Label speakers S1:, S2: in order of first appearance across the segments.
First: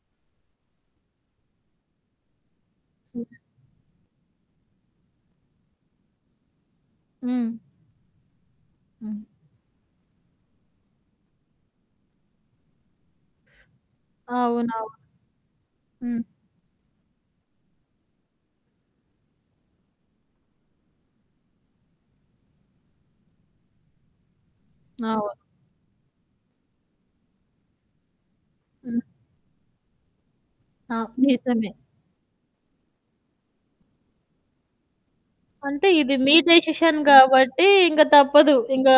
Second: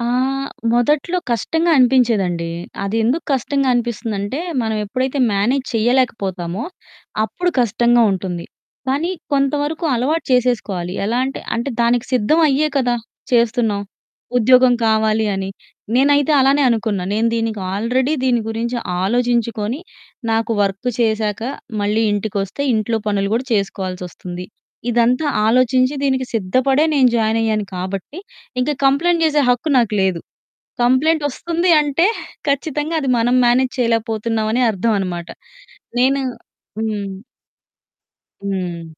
S1: ఆ! మొదట్లో కష్టంగా అనిపించేదండి. అది ఎందుకు
S2: హ్మ్.
S1: కష్టంగా అనిపిస్తుందంటే, మనం ఎప్పుడైతే మ్యానేజ్ చేయలేకపోతామో, అప్పుడు
S2: హ్మ్.
S1: కష్టంగా ఉంటుంది. కానీ,
S2: హ్మ్.
S1: కొంతవరకు అలవాటు చేసేసుకోవాలి. ఎలా అంటే, అంటే దానికి సిద్ధం అయ్యే కదా చేస్తున్నాం? ఉద్యోగం
S2: అవునవును.
S1: కావాలి అని.
S2: హ్మ్.
S1: నేనైతే అలానే అనుకున్నా. నేను దీనికి ఆల్రెడీ దీని గురించి ఆలోచించుకొని, నాకు వర్కు చేశాక మళ్ళీ ఇంటికొస్తే, ఇంట్లో పనులు గూడా చేసుకోవాల్సొస్తుంది. ఇదంతా
S2: అవును.
S1: ఆలోచించి దీనికి సిద్ధపడే నేను జాయినయ్యాను కాబట్టి, ఇంకా
S2: హ్మ్.
S1: కంప్లెయింట్ చేసే హక్కు నాకు లేదు.
S2: ఆ!
S1: కంప్లెయింటొస్తుంది
S2: నిజమే.
S1: అంటే ఖచ్చితంగా అది మనం మ్యానేజ్ చేయలేకపోతున్నామనే అర్థం అన్నమాట.
S2: అంటే ఇది
S1: నేను
S2: మీ డెసిషన్
S1: హ్మ్.
S2: కాబట్టి ఇంక తప్పదు.
S1: హ్మ్.
S2: ఇంకా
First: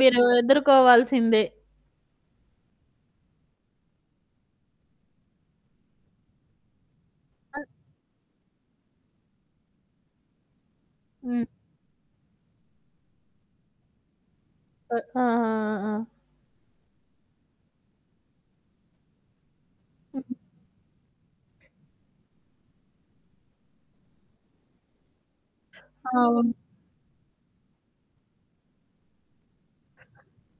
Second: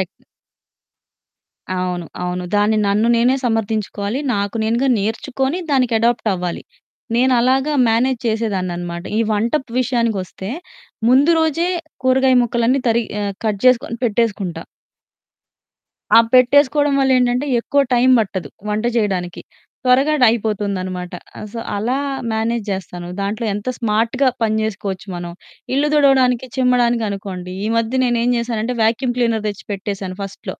S2: మీరు ఎదుర్కోవాల్సిందే.
S1: అవును. అవును. దాన్ని నన్ను నేనే సమర్థించుకోవాలి. నాకు నేనుగా నేర్చుకొని, దానికి అడాప్టవ్వాలి. నేను
S2: ఆ!
S1: అలాగా మ్యానేజ్ చేసేదాన్ననమాట. ఈ వంటపు విషయాకొస్తే ముందు
S2: హ్మ్.
S1: రోజే కూరగాయ ముక్కలన్నీ తరిగి ఆహ్, కట్ జేసుకొని పెట్టేసుకుంటా.
S2: ఆ! ఆహా! ఆ!
S1: ఆ పెట్టేసుకోవడం వల్లేంటంటే ఎక్కువ టైమ్ పట్టదు వంట చేయడానికి. త్వరగా డ్
S2: హుహు.
S1: అయిపోతుందనమాట. ఆహ్, సో, అలా మ్యానేజ్ జేస్తాను. దాంట్లో ఎంత స్మార్ట్‌గా పని చేసుకోవచ్చు మనం. ఇల్లు దుడవడానికి,
S2: అవును.
S1: చిమ్మడానికనుకోండి, ఈ మధ్య నేనేం చేశానంటే వ్యాక్యూమ్ క్లీనర్ తెచ్చి పెట్టేసాను ఫస్ట్‌లో.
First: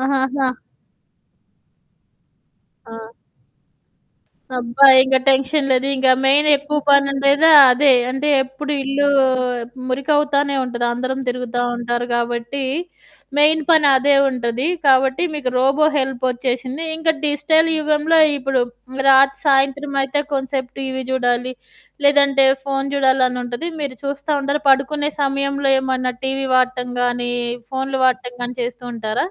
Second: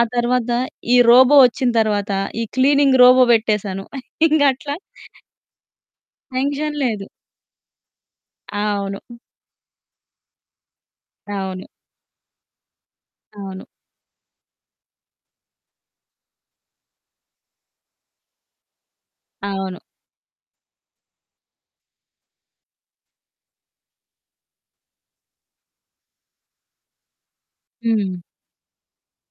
S1: ఆ తర్వాత ఈ రోబో వచ్చిన తర్వాత ఈ క్లీనింగ్
S2: ఆ!
S1: రోబో పెట్టేశాను. ఇంగట్లా
S2: అబ్బా! ఇంక టెన్షన్ లేదు. ఇంకా మెయిన్
S1: టెన్షన్
S2: ఎక్కువ
S1: లేదు.
S2: పనుండేదా అదే. అంటే ఎప్పుడు ఇల్లు
S1: అవును.
S2: మురికవుతానే ఉంటది. అందరం తిరుగుతా
S1: అవును.
S2: ఉంటారు కాబట్టి, మెయిన్
S1: అవును.
S2: పనదే ఉంటది. కాబట్టి మీకు రోబో హెల్పొచ్చేసింది. ఇంకా డిజిటల్ యుగంలో ఇప్పుడు రాత్
S1: అవును.
S2: సాయంత్రమయితే కొంసేపు టీవీ చూడాలి, లేదంటే ఫోను చూడాలనుంటది. మీరు చూస్తా ఉంటారు. పడుకునే సమయంలో ఏమన్నా టీవీ వాడటం గానీ, ఫోన్లు
S1: హ్మ్.
S2: వాడటం గానీ చేస్తూ ఉంటారా?